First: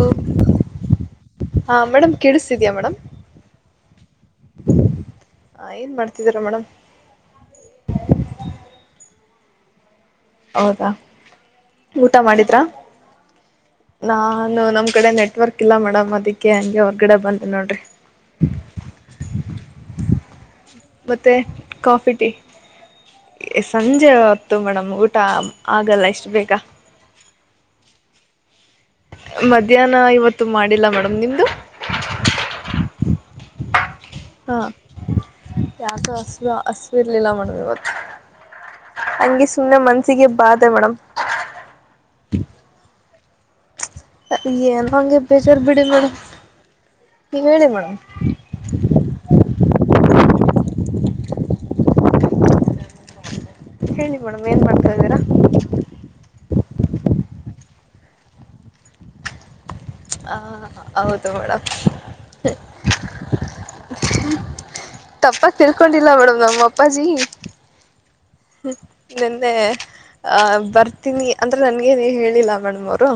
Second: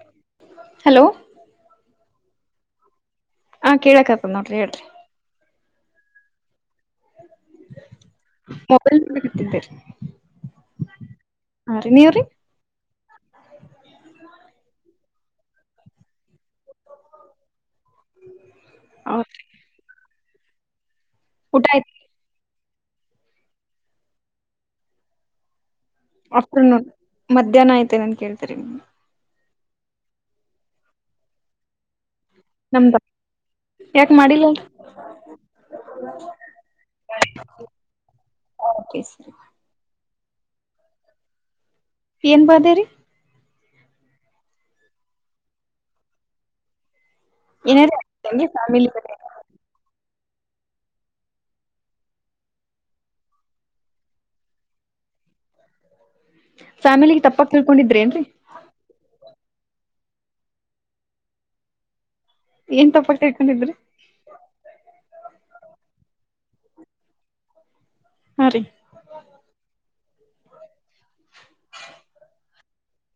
ಓ hello ಹಾ madam ಕೇಳಿಸ್ತಿದ್ಯಾ madam ಹಾ ಕೇಳಕತ್ತದ ನೋಡ್ರಿ ಹೇಳ್ರಿ ಹ ಏನ್ ಮಾಡ್ತಿದೀರ ಮೇಡಮ್ ಮೊಬೈಲ್ ನೋಡ್ತಿದ್ದೆ ಹೌದಾ ಊಟ ಮಾಡಿದ್ರಾ ನಾನು ನಮ್ಕಡೆ ನೆಟ್ವರ್ಕ್ ಇಲ್ಲ ಮೇಡಮ್ ಅದಕ್ಕೆ ಹಂಗೆ ಹೊರ್ಗಡೆ ಬಂದೆ ನೋಡ್ರಿ ಹೌದ್ರಿ ಮತ್ತೆ ಊಟ ಆಯ್ತು ಕಾಫಿ ಟೀ ಏ ಸಂಜೆ ಹೊತ್ತು ಮೇಡಮ್ ಊಟ ಆಗಲ್ಲ ಇಷ್ಟು ಬೇಗ ಅಫ್ಟರ್ ನೌನ್ ಮಧ್ಯಾಹ್ನ ಆಯ್ತೇನಂತ ಕೇಳ್ದೆ ರೀ ಮಧ್ಯಾಹ್ನ ಇವತ್ತು ಮಾಡಿಲ್ಲ ಮೇಡಮ್ ನಿಮ್ದು ನಮ್ದ ಯಾಕ ಹಾ ಮಾಡಿಲ್ಲಲ್ರಿ ಯಾಕೋ ಅಸ್ವ ಅಸ್ವಿರ್ಲಿಲ್ಲ ಮೇಡಮ್ ಇವತ್ತು. ಹಂಗೆ ಸುಮ್ನೆ ಮನ್ಸಿಗೆ ಬಾದೆ ಮೇಡಮ್. ಏನ್ ಬಾದೆ ರೀ. ಏನೋ ಹಂಗೆ ಬೇಜಾರ್ ಬಿಡಿ ಮೇಡಮ್ ನೀವೇಳಿ ಏನಾರ ಮೇಡಮ್ ಹಂಗೆ ಫ್ಯಾಮಿಲಿ ಹೇಳಿ ಮೇಡಮ್ ಏನ್ ಮಾಡ್ತಾದೀರಾ ಫ್ಯಾಮಿಲಿಗೆ ತಪ್ಪಾಗ್ ತಿಳ್ಕೊಂಡಿದ್ರೇನ್ರೀ ಹಾ ಹೌದು ಮೇಡಮ್ ಏನ್ ತಪ್ಪಾಗ ತಿಳ್ಕೊಂಡಿದ್ರಿ ತಪ್ಪಾಗ್ ತಿಳ್ಕೊಂಡಿಲ್ಲ ಮೇಡಮ್ ನಮ್ಮಅಪ್ಪಾಜಿ ಹಾ ರೀ ನೆನ್ನೆ ಅ ಬರ್ತೀನಿ ಅಂದ್ರೆ ನನ್ಗೇನೆ ಹೇಳಿಲ್ಲ ಮೇಡಮ್ ಅವ್ರು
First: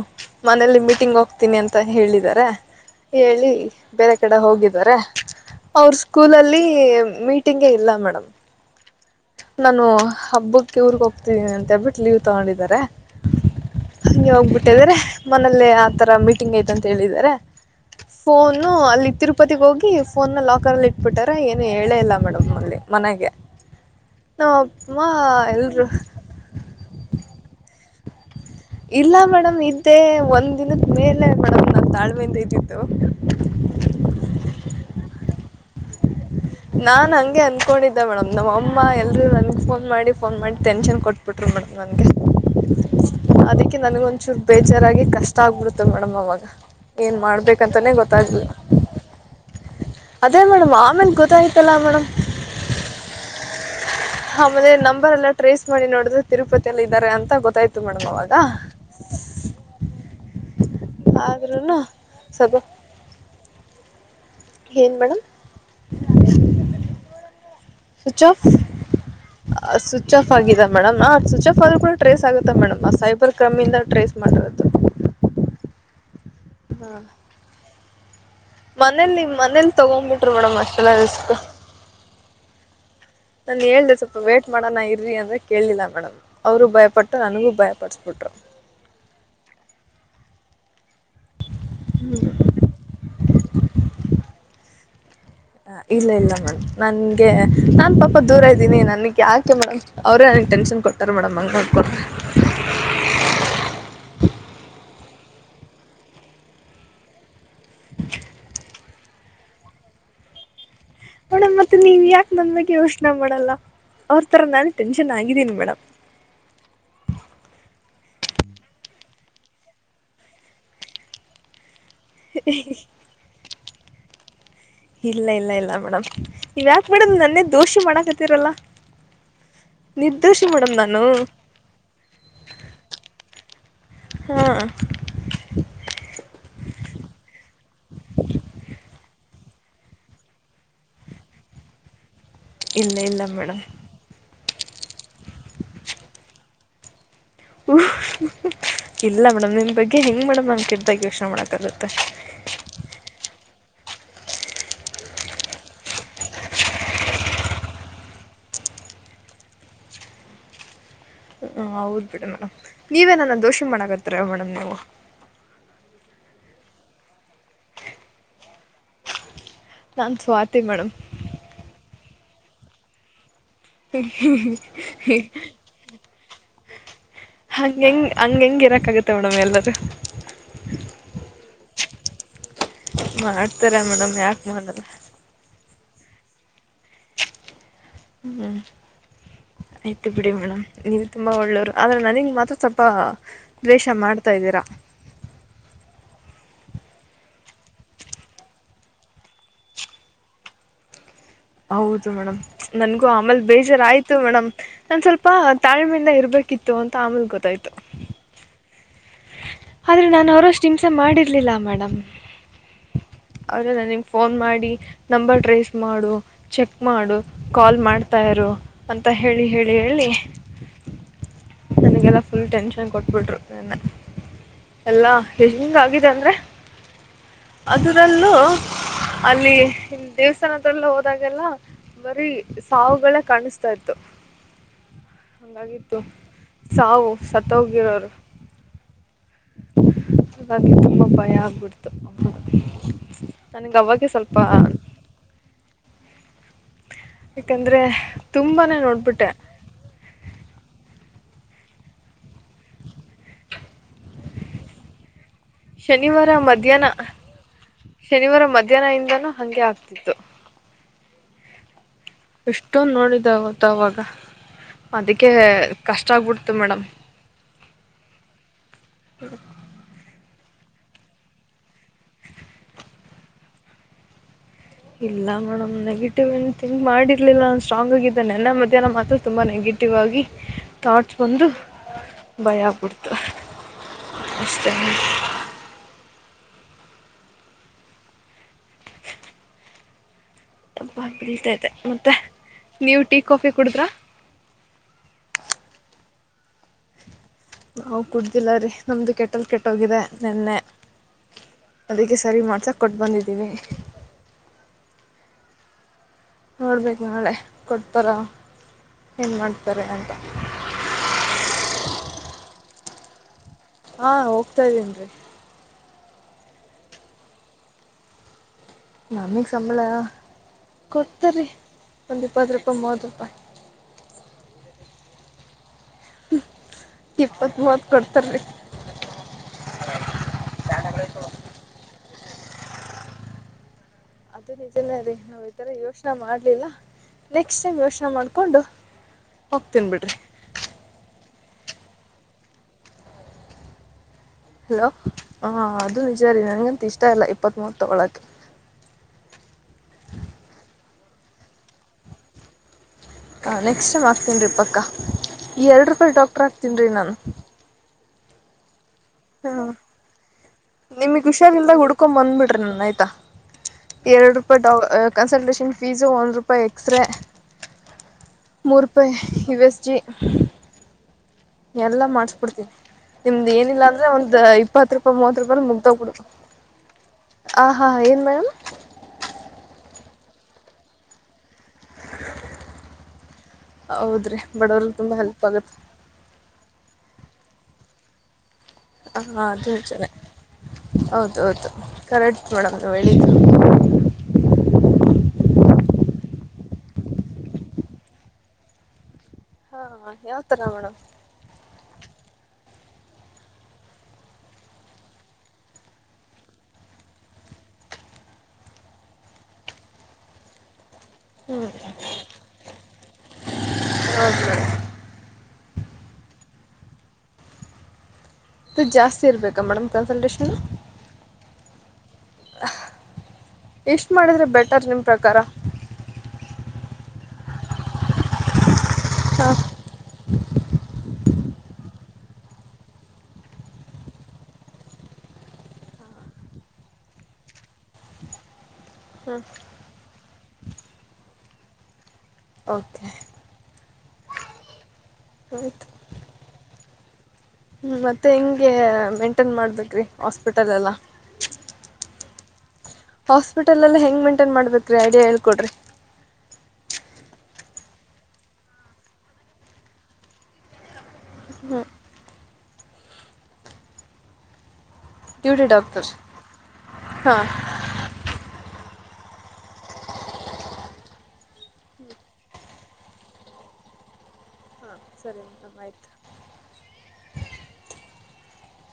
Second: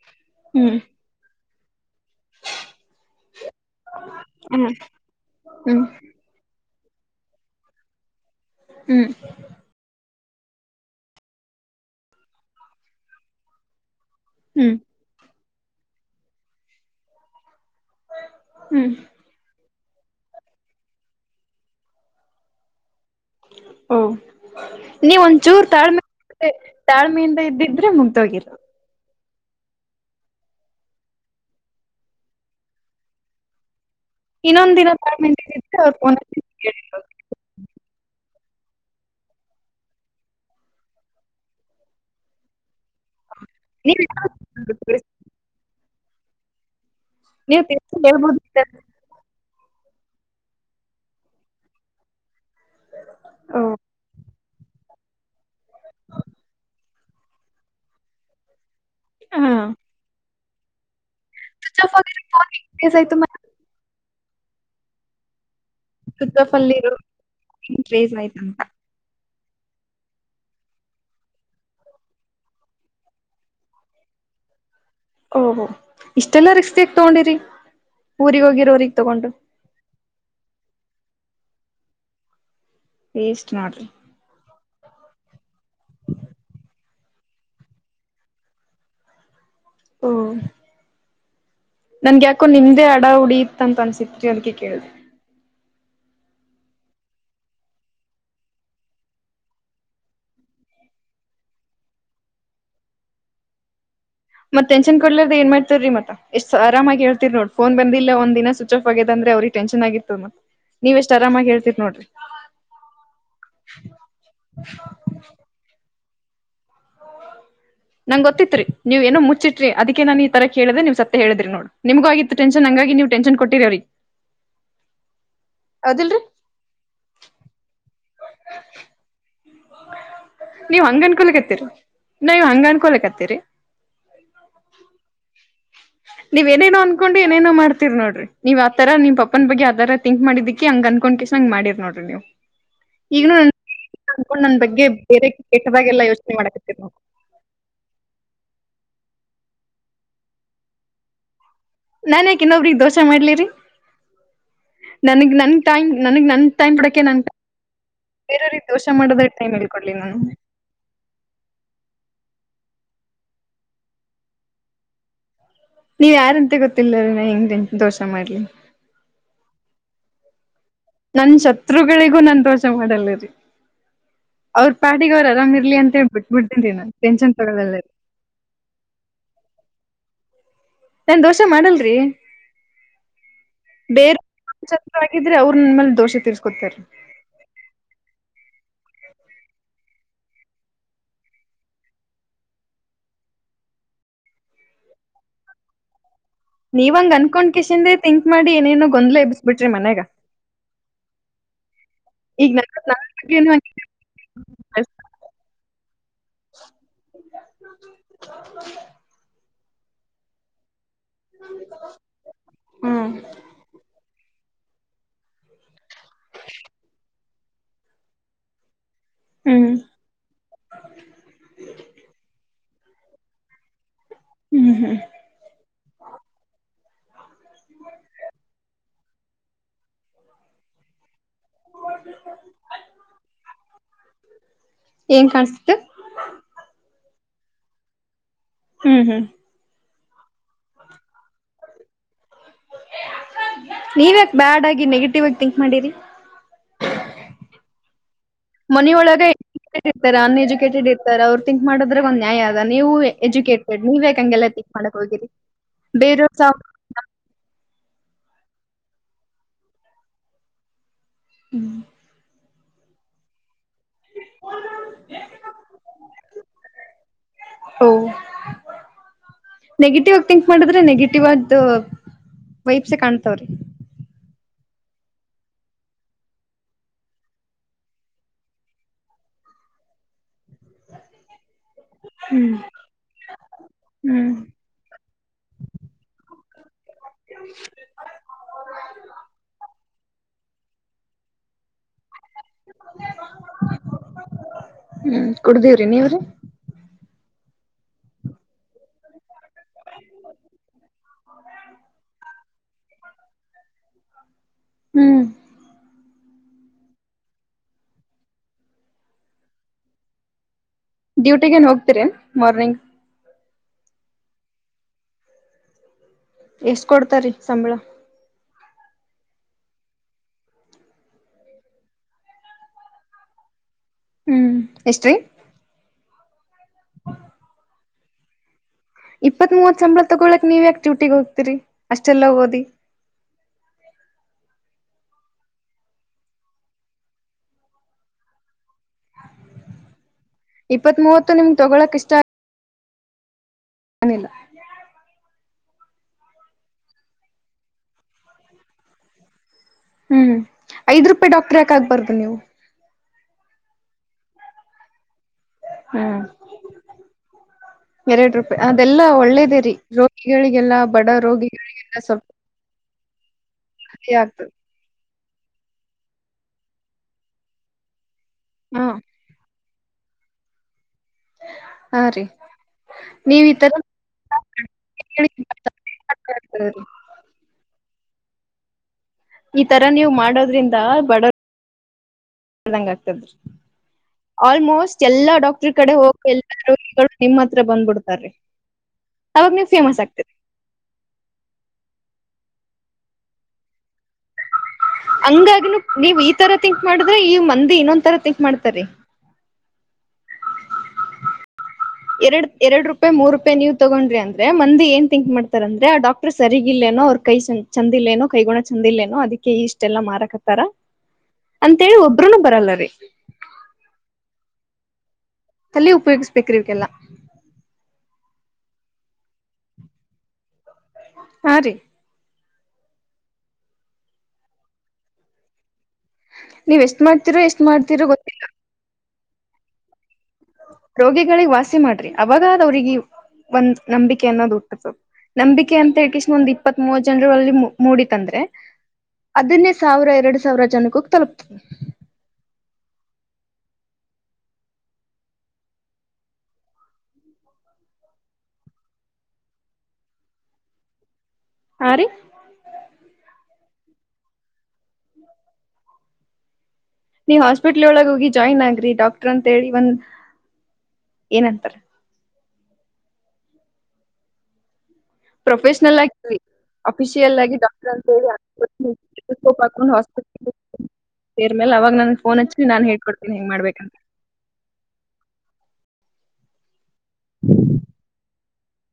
ಹ್ಮ್ ಮನೇಲಿ ಮೀಟಿಂಗ್ ಹೋಗ್ತೀನಿ ಅಂತ್ ತ ಹೇಳಿದಾರೆ ಹೇಳಿ ಬೇರೆ ಕಡೆ ಹ್ಮ್ ಹೋಗಿದಾರೆ ಹ್ಮ್ ಅವ್ರ್ ಸ್ಕೂಲಲ್ಲಿ. ಮೀಟಿಂಗೇ ಇಲ್ಲ ಮೇಡಮ್. ಹ್ಮ್ ನಾನು ಹಬ್ಬಕ್ಕೆ ಊರ್ಗೋಗ್ತಿದೀನಿ ಅಂತ್ ಹೇಳ್ಬಿಟ್ ಲೀವ್ ತಗೊಂಡಿದಾರೆ. ಹಂಗೆ ಹ್ಮ್ ಹೋಗ್ಬಿಟ್ಟಿದ್ರ ಮನಲ್ಲೇ ಆತರ ಮೀಟಿಂಗ್ ಐ್ತಂತ್ ಹೇಳಿದಾರೆ. ಫೋನು ಹ್ಮ್ ಅಲ್ಲಿ ತಿರುಪತಿಗೋಗಿ. ಫೋನ್ನ ಲೋಕರಲ್ಲಿಟ್ಬಿಟ್ಟರೆ ಏನು ಹೇಳೇ ಇಲ್ಲ ಮೇಡಮ್ ಅಲ್ಲಿ ಮನೆಗೆ. ಓಹ ನಮ್ಮ ಅಮ್ಮ ನೀವ್ ಒಂದ್ಚೂರ್ ಎಲ್ರು ತಾಳ್ಮೆ ತಾಳ್ಮೆಯಿಂದ ಇದ್ದಿದ್ರೆ ಮುಗ್ದೋಗಿರದು ಇಲ್ಲ ಮೇಡಮ್ ಇದ್ದೇ ಒಂದ್ ದಿನದ್ ಮೇಲೆ ಮೇಡಮ್ ನಾ ತಾಳ್ಮೆಯಿಂದ ಇದ್ದಿದ್ದು. ಇನ್ನೊಂದಿನ ತಾಳ್ಮೆಯಿಂದ ಇದ್ದೆ ಅವ್ರ್ ಫೋನ್. ಹಚ್ಚಿ ಕೇಳಿರೋದು. ನಾನ್ ಹಂಗೆ ಅನ್ಕೊಂಡಿದ್ದೆ ಮೇಡಮ್. ನಮ್ಮಮ್ಮ ಎಲ್ರೂ ನಂಗ್ ಫೋನ್ ಮಾಡಿ ಫೋನ್ ಮಾಡಿ ಟೆನ್ಷನ್ ಕೊಟ್ಬಿಟ್ರು ಮೇಡಮ್ ನನ್ಗೆ. ಅದಕ್ಕೆ ನೀವ್ ನನಿಗ್ ಒಂಚೂರು ಬೇಜಾರಾಗಿ ಕಷ್ಟ ಆಗ್ಬಿಡ್ತು ಮೇಡಮ್ ಅವಾಗ. ಏನ್ ನೀವು ಮಾಡ್ಬೇಕಂತಾನೇ ತಿರ್ಸಿ ಗೊತ್ತಾಗ್ಲಿಲ್ಲ. ಹೇಳ್ಬೋದಿತ್ತ ಅದೇ ಮೇಡಮ್ ಆಮೇಲ್ ಗೊತ್ತಾಯ್ತಲ್ಲಾ ಮೇಡಮ್. ಓ. ಆಮೇಲೆ ನಂಬರ್ ಎಲ್ಲ ಟ್ರೇಸ್ ಮಾಡಿ ನೋಡಿದ್ರೆ ತಿರುಪತಿಯಲ್ಲಿ ಇದ್ದಾರೆ ಅಂತ ಗೊತ್ತಾಯ್ತು ಮೇಡಮ್ ಅವಾಗ. ಹಾ. ಆದ್ರೂನು ಸ್ವಿಚ್ ಆಫ್ ಆಗಿದ್ರು ಫೋನ್ ಸ್ವಲ್ಪ ಹೆಂಗ್ ಟ್ರೇಸ್ ಆಯ್ತು ಮೇಡಮ್. ಏನ್ ಮೇಡಮ್. ಸುಚ್ಚಾಫ್ ಅಲ್ಲಿರೋ ಹೆಂಗ್ ಟ್ರೇಸ್ ಆಯ್ತಂತ. ಆ ಸ್ವಿಚ್ ಆಫ್ ಆಗಿದೆ ಮೇಡಮ್ ಆ ಸ್ವಿಚ್ ಆಫ್ ಆದ್ರೂ ಕೂಡ ಟ್ರೇಸ್ ಆಗುತ್ತೆ ಮೇಡಮ್ ಆದ್ ಸೈಬರ್ ಕ್ರೈಮಿಂದ ಟ್ರೇಸ್ ಮಾಡಿರದು. ಓಹೋ ಇಷ್ಟೆಲ್ಲಾ ರಿಸ್ಕ್ ಯಾಕ್ ತಗೊಂಡಿರಿ. ಊರಿಗ್ ಹೋಗಿರೋರಿಗ್ ಮನೇಲಿ ತಗೊಂಡು. ಮನೇಲಿ ತಗೊಂಡ್ಬಿಟ್ರು ಮೇಡಮ್ ಅಷ್ಟೆಲ್ಲ ರಿಸ್ಕ್. ವೇಸ್ಟ್ ನನ್ ನೋಡ್ರಿ. ಹೇಳ್ದ ಸ್ವಲ್ಪ ವೇಟ್ ಮಾಡೋಣ ಇರಿ ಅಂದ್ರೆ ಕೇಳಲಿಲ್ಲ ಮೇಡಮ್ ಅವರು ಭಯಪಟ್ಟ. ಮ ನನಗೂ ಭಯಪಡಿಸ ಬಿಟ್ರ. ಹೂ. ನನ್ಗ್ಯಾಾಕೋ ನಿಮ್ದೇ ಅಡ ಉಡಿಿಯತ್ ಅಂತ ಅನ್ಸಿತ್ರಿ ಅದಕ ಕೇಳ್ದಿ. ಹ ಇಲ್ಲ ಇಲ್ಲ ಮೇಡಮ್ ನನ್ಗೆ ನಾನ್ ಪಾಪ ದೂರ ಇದ್ದೀನಿ ನನ್ಗೆ ಯಾಕೆ ಮೇಡಮ್ ಅವ್ರೇ. ಟೆನ್ಷನ್ ಕೊಟ್ಟಾರ ಮೇಡಮ್ ಹಂಗ್ ಮಾಡ್ಕೊಂಡ್ರಿ. [inaudible] ಮತ್ತೆಟೆನ್ ಕೊಡ್ರ್ದ ಏನ್ ಮಾಡ್ತತಿರಿ ಮತ್ತ ಎಷ್ಟ ಆರಾಮಾಗಿ ಹೇತತಿರಿ ನೋ ಪೋನ್ ಬಂದಿಲ್ಲ ಒಂದ ದಿನ ಸ್ವಿಚ್ ಆಫ್ ಆಗದ. ಅವ್ರಿಗೆ ಟೆನ್ಷನ್ ಆಗಿತ್ತು. ನೋಡ ಮತ್ತೆ ನೀವ್ ಯಾಕ ನಂದ ಬಗ್ಗೆ ಯೋಚನಾ ಮಾಡಲ್ಲ. ಅವ್ರ ತರ ನಾನು ಟೆನ್ಷನ್ ಆಗಿದ್ದೀನಿ ಮೇಡಮ್. ನಂಗ್ ಗೊತ್ತಿತ್ರಿ ನೀವ ಏನೋ ಮುಚ್ಚಿರಿದಕ ನಾನನ್ ಈ ತರ ಕೇಳ್ದೆ ನೀವ್ ಸತ್ತತ್ ಹೇಳಿದ್ರಿ ನೋಡು. ನಿಮಗಿತ್ತು ಟನ್ ಹಂಗಾಗಿ ನೀವು ಟೆನ್ ಕೊಟ್ಟರ ರರಿ. ಇಲ್ಲ ಇಲ್ಲ ಇಲ್ಲ ಮೇಡಮ್ ಇವ ಯಾಕ ಮೇಡಮ್ ನನ್ನೇ ದೋಷಿ ಮಾಡಕತ್ತೀರಲ್ಲ. ನಿರ್ದೋಷಿ ಮೇಡಮ್ ನೀವ್ ನಾನು ಹಂಗನ್ಕೊಲಕ್ ಹತ್ತೀರಿ ನೀವ್ ಹಂಗ ಅನ್ಕೊಲಕ್ ಹತ್ತೀರಿ. ಹಾ. ಹ [inaudible] ನೀವ್ ಏನೇನೋ ಅನ್ಕೊಂಡು ಏನೆನೋ ಮಾಡ್ತೀರ್ ನೋಡ್ರಿ ನೀವ್ ಅ ತರ ನಮ್ ಪಪ್ಪನ್ ಬಗ್ಗೆ ಆ ತರ ತಿಂಕ್ ಮಾಡಿದ್ದಿಕ್ಕೆ ಹಂಗ ಅನ್ಕೊಂಡ ಚಂಗ್ ಮಾಡಿ ನೋರಿ ನೀವು. ಇಲ್ಲ ಇಲ್ಲ ಈಗ್ನು ಮೇಡಮ್. ನನ್ ಬಗ್ಗೆ ಬೇರೆ ಕೆಟ್ಟದಾಗೆಲ್ಲ ಯೋಚನೆ ಮಾಡಕರ್ತಿರ್ ನೋಡು. ಹ್ ಇಲ್ಲ ಮೇಡಮ್ ನಿನ್ಬಗ್ಗೆ ಹೆಂಗ್ ಮೇಡಮ್ ನಮ ಕ್ದಾಗ ಯೋಚನೆ ಮಾಡಕ್. ನಾನ್ ಯಾಕ ಇನ್ನೊಬ್ರಿ ದೋಷೆ ಮಾಡ್ಲಿರಿ. ನನಗೆ ನನ್ ಟೈ ನನಗೆ ನನ್ ಟೈಮ್ ಕೊಡಕ ನನ್. ಬೇರೆಯವ್ರಿಗೆ ದೋಷ ಮಾಡೋದಟ್ಟನೇ ಮೇಳ್ಕೊೊಳ್ಳಲಿಲ್ಲ ನಾನು. ಹ ಹೌದ್ ಬಿಡು ಮೇಡಮ್ ನೀವೇ ನನ್ನ ದೋಷಿ ಮಾಡಕತ್ತರ ಮೇಡಮ್ ನೀವು. ನೀವ್ ಯಾರಂತೆ ಗೊತ್ತಿಲ್ಲರಿ ನ ಹೆಂಗೆ ದೋಷ ಮಾಡ್ಲಿ. ನಂದ್ ಸ್ವ ನನ್ ಶತ್ರುಗಳಿಗೂ ನನ್ ದೋಷ ಮಾಡಲ್ಲ ರಿ. ಅವ್ರ ಪಾಟಿಗೆ ಅವ್ರ ಅರಾಂ ಇರ್ಲಿ ಅಂತ ಹೇಳಿ ಬಿಟ್ಬಿಡ್ತೀನಿ. ಹಂಗ ಹೆಂಗ್ ಹಂಗ ಹೆಂಗ್ ಇರಕ್ ಆಗುತ್ತೆ ಮೇಡಮ್ ಎಲ್ಲರೂ. ನಾನ್ ದೋಷ ಮಾಡಲ್ರಿ. ಮಾಡ್ತಾರೆ ಮೇಡಮ್ ಯಾಕೆ ಮಾಡಲ್ಲ ಬೇರೆಚಂದ ಆಗಿದ್ರೆ ಅವರು ನಮ್ಮೇ ದೋಷ ತೀರ್ಸ್ತಾ [unintelligible] ಕೊತಾರೆ. ಹ್ಮ್ ಆಯ್ತು ಬಿಡಿ ಮೇಡಮ್ ನೀವ್ ತುಂಬಾ ಒಳ್ಳೋರು ಆದ್ರೆ ನನಗ್ ಮಾತ್ರ ಸ್ವಲ್ಪ ದ್ವೇಷ ಮಾಡ್ತಾ [unintelligible] ದರಾ ನೀವಂಗ ಅನ್ಕೊಂಡ್ ಕಶಿಂದೇ ತಿಂಕ್ ಮಾಡಿ ಏನೇನೋ ಗೊಂದ್ಲ ಎಬ್ಬಿಸಬಿಟ್ರಿ ಮನ್ಯಾಗ. ಹೌದು ಮೇಡಮ್ ಈಗ ನ ನನ್ಗೂ ಆಮೇಲ್ ಬಗ್ಗೆನು ಬೇಜಾರಾಯ್ತು ಮೇಡಮ್ ನನ್ ಸ್ವಲ್ಪ ತಾಳ್ಮೆಯಿಂದ ಇರ್ಬೇಕಿತ್ತು. ಅಂತ ಆಮೆಲ್ ಗೊತ್ತಾಯ್ತು. [inaudible] ಆದ್ರೆ ನಾನು ಅವರಷ್ಟು ಹಿಂಸ ಮಾಡಿರ್ಲಿಲ್ಲ ಮೇಡಮ್ ಹ್ಮ್ ಅವರು ನನಗೆ ಫೋನ್ ಮಾಡಿ. ನಂಬರ್ ಟ್ರೇಸ್ ಮಾಡು. ಚೆಕ್ ಮಾಡು ಕಾಲ್ ಮಾಡ್ತಾ ಇರು. ಅಂತ ಹೇಳಿ ಹ್ಮ್ ಹೇಳಿ ಹೇಳಿ ನನಗೆಲ್ಲ ಫುಲ್ ಟೆನ್ಷನ್. ಕೊಟ್ಬಿಟ್ರು ನನ್ನೆ ಹ್ಮ್ ಹ್ಮ್ ಎಲ್ಲಾ ಎಲ್ಲಿಂದ ಆಗಿದೆ ಅಂದ್ರೆ. ಅದರಲ್ಲೂ ಅಲ್ಲಿ ದೇವಸ್ಥಾನ ಹತ್ರೆಲ್ಲ ಹೊ [unintelligible] ಗಬರೀ ಸಾವ್ಗಳೆ ಕಾಣಿಸತಾ ಇತ್ತು. ಏನ್ ಕಾಣಸ್ತಿತ್ತು ಹಂಗಾಗಿತ್ತು ಸಾವು ಸತ್ತ ಹೋಗಿರೋರು. ಹ್ಮ್ ಹ್ಮ್ ಹಾಗಾಗಿ ತುಂಬಾ ಭಯ ಆಗ್ಬಿಡ್ತು. ನನಗೆ ಅವಾಗೆ ನೀವ ಯಾಕ ಸ್ವಲ್ಪ ಬ್ಯಾಡ್ ಆಗಿ ನೆಗೆಟಿವ್ ಆಗಿ ಥಿಂಕ್ ಮಾಡಿರಿ. ಯಾಕಂದ್ರೆ. ಮನಿಯೊಳಗೆ [unintelligible] ಅನ್ಯಜುಕೆಟ್. [unintelligible] ಟ್ ಇರ್ತಾರ ಅವರು ತಿಂಕ್ ಮಾಡಿದ್ರೆ ಒಂದು ನ್ಯಾಯ ಅದ ನೀವುವೆ ಎಜುಕೇಟ್. ನೀವ್ಯಾಕ್ ಹಂಗೆಲ್ಲ ತಿಂಕ್ ಮಾಡಕ್ ಹೋಗ್ತಿರಿ ಬೇರವರ್ ಚ ಶನಿವಾರ ಮಧ್ಯಾಹ್ನ ಇಂದಾನೂ ಹಂಗೆ ಆಗ್ತಿತ್ತು. ಹ್ಮ್ ಎಷ್ಟೊಂದು ನೋಡಿದಾವ. [unintelligible] ವಾಗ ಅದಕ್ಕೆ ಕಷ್ಟ ಆಗ್ಬಿಡ್ತು ಮೇಡಮ್. [inaudible] ಓ [unintelligible] ಕ್ ಮಾಡಿದ್ರೆ ನೆಗೆಟಿವ್ ಆದ್ದು ವೈಬ್ಸೇ ಎ ಕಾಣ್ತಾವ್ರಿ. ಇಲ್ಲ ಮೇಡಮ್ ನೆಗೆಟಿವ್ ಏನ್ ಥಿಂಕ್ ಮಾಡಿರ್ಲಿಲ್ಲ ನಾನ್ ಸ್ಟ್ರಾಂಗ ಆಗಿದ್ದೆ ನೆನ್ನ ಮದ್ಯಾಹ ನ ಮಾತ್ರ ತುಂಬಾ ನೆಗೆಟಿ [unintelligible] ಟಿವ್ ಆಗಿ ಥಾಟ್ಸ್ ಬಂದು. ಭಯಾ ಅಗ್ಬಿಡ್ತು ಅಷ್ಟೆ ಮೆಡಮ್. [inaudible] ತಪ್ಪ ಬೀಳ್ತೇ ಮ ಮತ್ತೆ ನೀವ್ ಟೀ ಕಾಫಿ ಕುಡುದ್ರ. ಹ್ಮ್ ಕುಡ್ದೀವ್ರಿ ನೀವ್ರಿ ನಾವು ಕುಡ್ದಿಲ್ಲ ರೀ ನಮ್ದು ಕೆಟ್ಟ ಕೆಟ್ಟೋಗಿದೆ ನೆನ್ನೆ ಅದಕ್ಕೆ ಸರಿ ಮಾಡ ಕೊಟ್ ಬಂದಿದ್ದೀನಿ. ಹ್ಮ್ ನೋಡ್ಬೇಕು ನಾಳೆ ಕೊಡ್ತಾರ ಏನು ಮಾಡ್ತಾರೆ ಅಂತ. ಡ್ಯೂಟಿಗೇನ್ ಹೋಗ್ತೀರಿ ಎನ್ ಮಾರ್ನಿಂಗ್. ಹಾ ಹೋಗ್ತಾ ಇದ್ದೀನ್ರಿ. ಎಷ್ಟ್ ಕೊಡ್ತರಿ ಸಂಬಳ. ನಮಿಗ್ ಸಂಬಳ. ಕೊಡ್ತರಿ ಒಂದು ಇಪ್ಪತ್ ರೂಪಾಯಿ ಮೂವತ್ ರೂಪಾಯಿ. ಹ್ಮ್ ಎಷ್ಟ್ರೀ. ಇಪ್ಪತ್ ಮೂವತ್ ಕೊಡ್ತಾರರಿ. ಇಪ್ಪತ್ ಮೂವತ್ ಸಂಬಳ ತಗೊಳಕ್ ನೀವ್ ಯಾಕ್ ಡ್ಯೂಟಿಗ್ ಹೋಗ್ತೀರಿ ಅಷ್ಟ ಚೆಲ್ಲಾ ಓದಿ. ಅದು ನಿಜನೇ ರೀ ನಾವ್ ಇತರ ಯೋಚ್ನೆ ಮಾಡ್ಲಿಲ್ಲ ನೆಕ್ಸ್ಟ್ ಟೈಮ್ ಯೋಚ್ನೆ ಮಾಡ್ಕೊಂಡು. ಹೋಗ್ತೀನ್ ಬಿಡ್ರಿ. ಇಪ್ಪತ್ ಮೂವತ್ತು ನಿಮ್ಗ್ ತೊಗೊಳಕ್ ಇಷ್ಟ [unintelligible] ನಿಲ್ಲ ಹಲೋ ಹ ಅದು ನಿಜ ರೀ ನಂಗಂತೂ ಇಷ್ಟ ಇಲ್ಲ ಇಪ್ಪತ್ ಮೂವತ್ ತಗೋಳಕ್ಕೆ. [inaudible] ಆಯ್ದಿರೂಪಾಯಿ ಡಾಕ್ಟರ್ ಯಾಕಾಗಗ್ಬಾರ್ದು ನೀವು. ಹ ನೆಕ್ಸ್ಟ್ ಆಗ್ತನ್ ರೀ ಪಕ್ಕ ಎರಡ್ರುಪಾಯಿ ಹ್ಮ್ ಡಾಕ್ಟರ್ ಆಗ್ತೀನ್ ರೀ ನಾನು. ಎರಡ್ ರೂಪಾಯಿ ಎಲ್ಲ ಒಳ್ಳೇದೆ ಹ್ಮ್ ರೀ ರೋಗಿಗಳಿಗೆಲ್ಲಾ ಬಡ ನಿಮಗ್ ಹುಷಾರಿಲ್ದಾಗ ರೋಗಿಗಳಿಗೆಲ್ಲ ಸ್ವಲ್ಪ ಸಹಾಯ ಎರಡ್ ಆಗ್ತದೆ ರೂಪಾಯಿ ಡ ಕನ್ಸಲ್ಟೇಷನ್ ಫೀಸು ಒಂದು ರೂಪಾಯಿ ಎಕ್ಸ್ರೇ ಹಾ ಮೂರೂಪಾಯಿ ಯು ಎಸ್ ಚಿ ಹಾ ಎಲ್ಲಾ ರೀ ಮಾಡಸ್ಬಿಡ್ತೀನಿ. ನೀವ್ ನಿಮ್ದ್ ಈ ತರ ಏನಿಲ್ಲಾಂದ್ರೆ ಒಂದ್ ಇಪ್ಪತ್ ರೂಪಾಯಿ ಮೂವತ್ ರೂಪಾಯ ಮುಗ್ಧಧೋಗ್ ಬಿಡು ಹಾ. ಹಾ ಏನ್ ಮೇಡಂ. ಈತರ ನೀವ್ ಮಾಡೋದ್ರಿಂದ ಬಡ ದಂಗ ಆಗ್ತದ್ರಿ ಹೌದ್ರಿ ಬಡವ್ರಿಗೆ ಆಲ್ಮೋಸ್ಟ್ ತುಂಬ ಎಲ್ಲಾ ಹೆಲ್ಪ್ ಡಾಕ್ಟರ್ ಆಗುತ್ತೆ ಕಡೆ ಹೋಗ್ ಎಲ್ಲ ನಿಮ್ ಹತ್ರ ಬಂದ್ಬಿಡ್ತಾರೀ. ಹಾ ಅವಾಗ ಅದು ನೀವ್ ಫೇಮಸ್ ನಿಜಾನೆ ಆಗ್ತರಿ ಹೌದ್ ಹೌದು. Correct madam ನಿವ್ ಹೇಳಿದು. ಹಂಗಾಗಿನು ನೀವ್ ಈತರ ತಿಂಕ್ ಮಾಡಿದ್ರೆ ಈ ಮಂದಿ ಇನ್ನೊಂತರ ತಿಂಕ್ ಮಾಡ್ತರಿ. ಹಾ ಯಾವತರ ಮೇಡಂ. ಎರಡ್ ಎರಡ್ ರೂಪಾಯಿ ಮೂರು ರೂಪಾಯಿ ನೀವು ತಗೊಂಡ್ರಿ ಅಂದ್ರೆ ಮಂದಿ ಏನ್ ತಿಂಕ್ ಮಾಡ್ತಾರಂದ್ರೆ ಆ ಡಾಕ್ಟರ್ ಸರಿಗಿಲ್ ಎನೋ ಅವ್ರ ಕೈ ಚಂದಿಲ್ಲೇನೋ ಕೈ ಗುಣ ಚಂದಿಲ್ಲೇನೋ ಅದಕ್ಕೆ ಇಷ್ಟೆಲ್ಲ ಮಾರಕತ್ತಾರ. ಅಂತೇಳಿ ಒಬ್ರುನು ಬರಲ್ಲರಿ. ಹೌದು ತಲಿ ಉಪಯೋಗಿಸ್ಬೇಕ್ರಿ ಇವುಕೆಲ್ಲ. ದ್ ಜಾಸ್ತಿ ಇರ್ಬೇಕಾ ಮೇಡಮ್ ಕನ್ಸಲ್ಟೇಷನ್. ಹಾ ರೀ. ಹಾ ಇಷ್ಟ್ ಮಾಡಿದ್ರೆ ಬೆಟರ್ ನಿಮ್ ಪ್ರಕಾರ. ನೀವ್ ಎಷ್ಟ್ ಮಾಡ್ತಿರೋ ಎಷ್ಟ್ ಮಾಡ್ತಿರೋ ಗೊತ್ತಿಲ್ಲ. ಹಾಂ ರೋಗಿಗಳಿಗ್ ವಾಸಿ ಮಾಡ್ರಿ ಅವಾಗಾದ್ ಅವ್ರಿಗೆ ಒಂದ್ ನಂಬಿಕೆ ಅನ್ನೋದು ಹೂಟತ್. ನಂಬಿಕೆ ಅಂತ ಅಟ್ಲಿಸ್ಟ್ ಒಂದ್ ಇಪ್ಪತ್ ಮೂವತ್ ಜನರು ಅಲ್ಲಿ ಮೂಡಿತಂದ್ರೆ. ಹ್ಞೂ ಅದನ್ನೇ ಸಾವಿರ ಎರಡು ಸಾವಿರ ಜನಕೂ ಹೋಗ್ ತಲುಪ್ತುತ್ತದೆ. ಓಕೆ. ಆಯಿತು ಹ್ಮ ಮತ್ತೆ ಹೆಂಗೆ ಮೇಂಟೇನ್ ಮಾಡ್ಬೇಕ್ರಿ ಹಾಸ್ಪಿಟಲ್ ಎಲ್ಲ. [inaudible] ಹಾಸ್ಪಿಟಲ್ ಎಲ್ಲ ಹೆಂಗ್ ಮೈಂಟೈನ್ ಮಾಡ್ಬೇಕ್ರೀ ಐಡಿಯಾ ಹೇಳ್ಕೊಡ್ರಿ. ನಿವ್ ಹಾಸ್ಪಿಟ್ಲ್ ಒಳಗ ಹೋಗಿ ಜಾಯ್ನ್ ಆಗ್ರಿ ಡಾಕ್ಟರ್ ಅಂತ ಹೇಳಿ ಒಂದ್. ಏನಂತಾರ. ಹ್ಞೂ ಡ್ಯೂಟಿ ಪ್ರೊಫೆಷ್ನಲ್ ಡಾಕ್ಟರ್ ಆಗಿ ಅಫಿಷಿಯಲ್ ಹಾಂ ಆಗಿ ಡಾಕ್ಟರ್ ಅಂತ ಹೇಳಿ ಪ ಹಸ್ಪ [unintelligible] ಸೇರ್ ಮೇಲೆ ಅವಾಗ ನನ್ ಫೋನ್ ಹಚ್ಚಿ ನಾನ್ ಹೇಳ್ಕೊಡ್ತೀನಿ ಹೆಂಗ ಮಾಡ್ಬೇಕಂತ ಹಾ ಸರಿ ಆಯಿತು ಹ್ಮ್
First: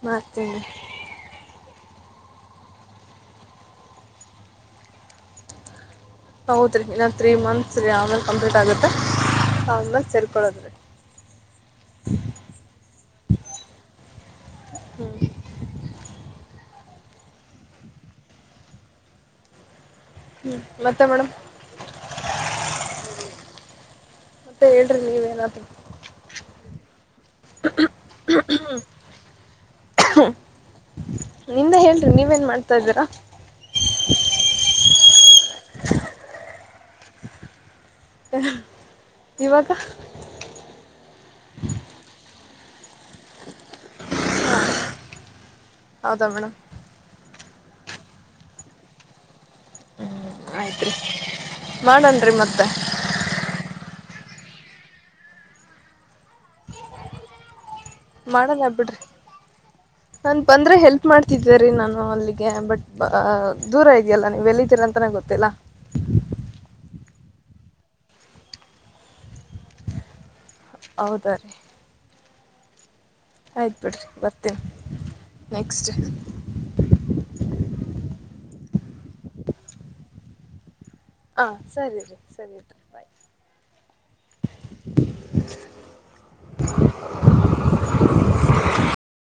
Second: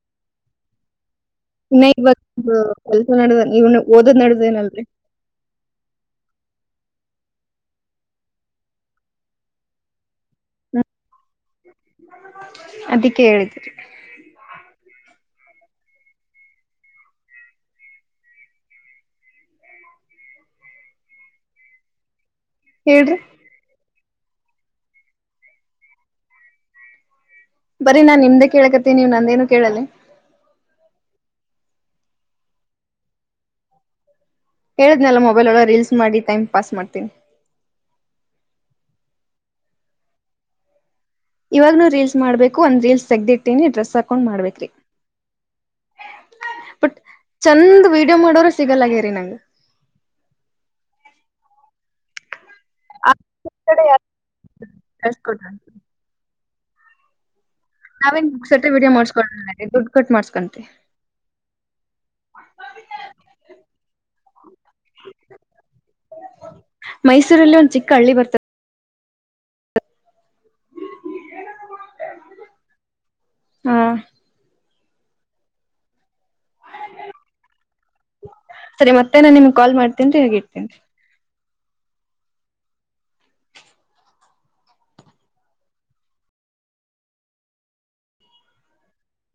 ಮತ್ತನೆ ಇನ್ನ ಇವ್ವತ್ತು ಕೆಲ್ಸ ನಡ್ದ ನೀವ್ನು ಓದದ್ ನಡ್ದೇನಲ್ರರಿ ಹೌದ್ರಿ ಇನ್ನೊ ತ್ರೀ ಮಂತ್ಸ್ ರೀ ಆಮೇಲೆ ಕಂಪ್ಲೀಟ್ ಆಗುತ್ತೆ ಮೇ ಸ ಕೊಳದ್ರೆ ಅದಿಕ್ಕೆ ಹೇಳಿದ್ದು ಹ್ಞೂ ಹ್ಞೂ ಮತ್ತೆ ಮೇಡಮ್ ಹೇಳ್ರಿ ಮತ್ತ ಹೇಳ್ರಿ ನೀವ ಏನಾದರು ಬರಿ ನಾನ್ ನಿಮ್ದೆ ಕೇಳಕತ್ತೀನಿ ನೀವ್ ನಂದ ಏನು ಕೇಳಲ್ಲನ್ ನೀವೇನ್ ಮಾಡ್ತಾ ಇದೀರಾ ಹೇಳೇಳಿದ್ನಲ್ಲ ಮೊಬೈಲ್ ಒಳ ರೀಲ್ಸ್ ಮಾಡಿ ಟೈಮ್ ಪಾಸ್ ಮಾಡ್ತೀನಿ ಇವಾಗ ಇವಾಗ್ನ ರೀಲ್ಸ್ ಮಾಡ್ಬೇಕು ಒಂದ್ ರೀಲ್ಸ್ ತೆಗ್ದ ಇಟ್ಟೀನಿ ಡ್ರೆಸ್ ಹಾಕೊಂಡು ಮಾಡ್ಬೇಕ್ರಿ ಹೌದಾ ಮೇಡಮ್ ಬಟ್ ಚಂದ ವಿಡಿಯೋ ಮಾಡೋರ ಸಿಗಲ್ಲಗೇರಿ ನಂಗ ಆಯ್ತ ರೀ ಮಾಡನ್ರಿ ಮತ್ತೆ ಕಡೆ ಎಷ್ಟ ಕೊ [unintelligible] ಅವೇನೇ ಪುಗ್ಸಟೆ ವಿಡಿಯೋ ಮಾಡ್ಸಕೊಂಡನ್ ದುಡ್ಡ್ ಕಟ್ ಮಾಡ ಅಂದ ಬಂದ್ರೆ ಹೆಲ್ಪ್ ಮಾಡ್ತಿದ್ದೇ ರೀ ನಾನು ಅಲ್ಲಿಗೆ ಬಟ್ ದೂರ ಇದೆಯಲ್ಲ ನೀವ್ ಎಲ್ಲಿದ್ದೀರ ಅಂತಾನ ಗೊತ್ತ ತ್ತಲ್ಲ ಮೈಸೂರಲ್ಲಿ ಒಂದ್ ಚಿಕ್ಕ ಹಳ್ಳಿ ಬರ್ತದ. ಹೌದ ರೀ ಹಾ ಆಯ್ತು ಬಿಡ್ರಿ ಬರ್ತೀನಿ ನೆಕ್ಸ್ಟ್ ಸರಿ ಮತ್ತೇ ನಾನ್ ನಿಮ್ ಕಾಲ್ ಮಾಡ್ತೇನಿ ರೀ ಈವಾಗ್ ಇಡತೀನಿ ರೀ ಹಾ ಸರಿ ರೀ ಸರಿ ರಿ ಬಾಯ್ [inaudible] [inaudible]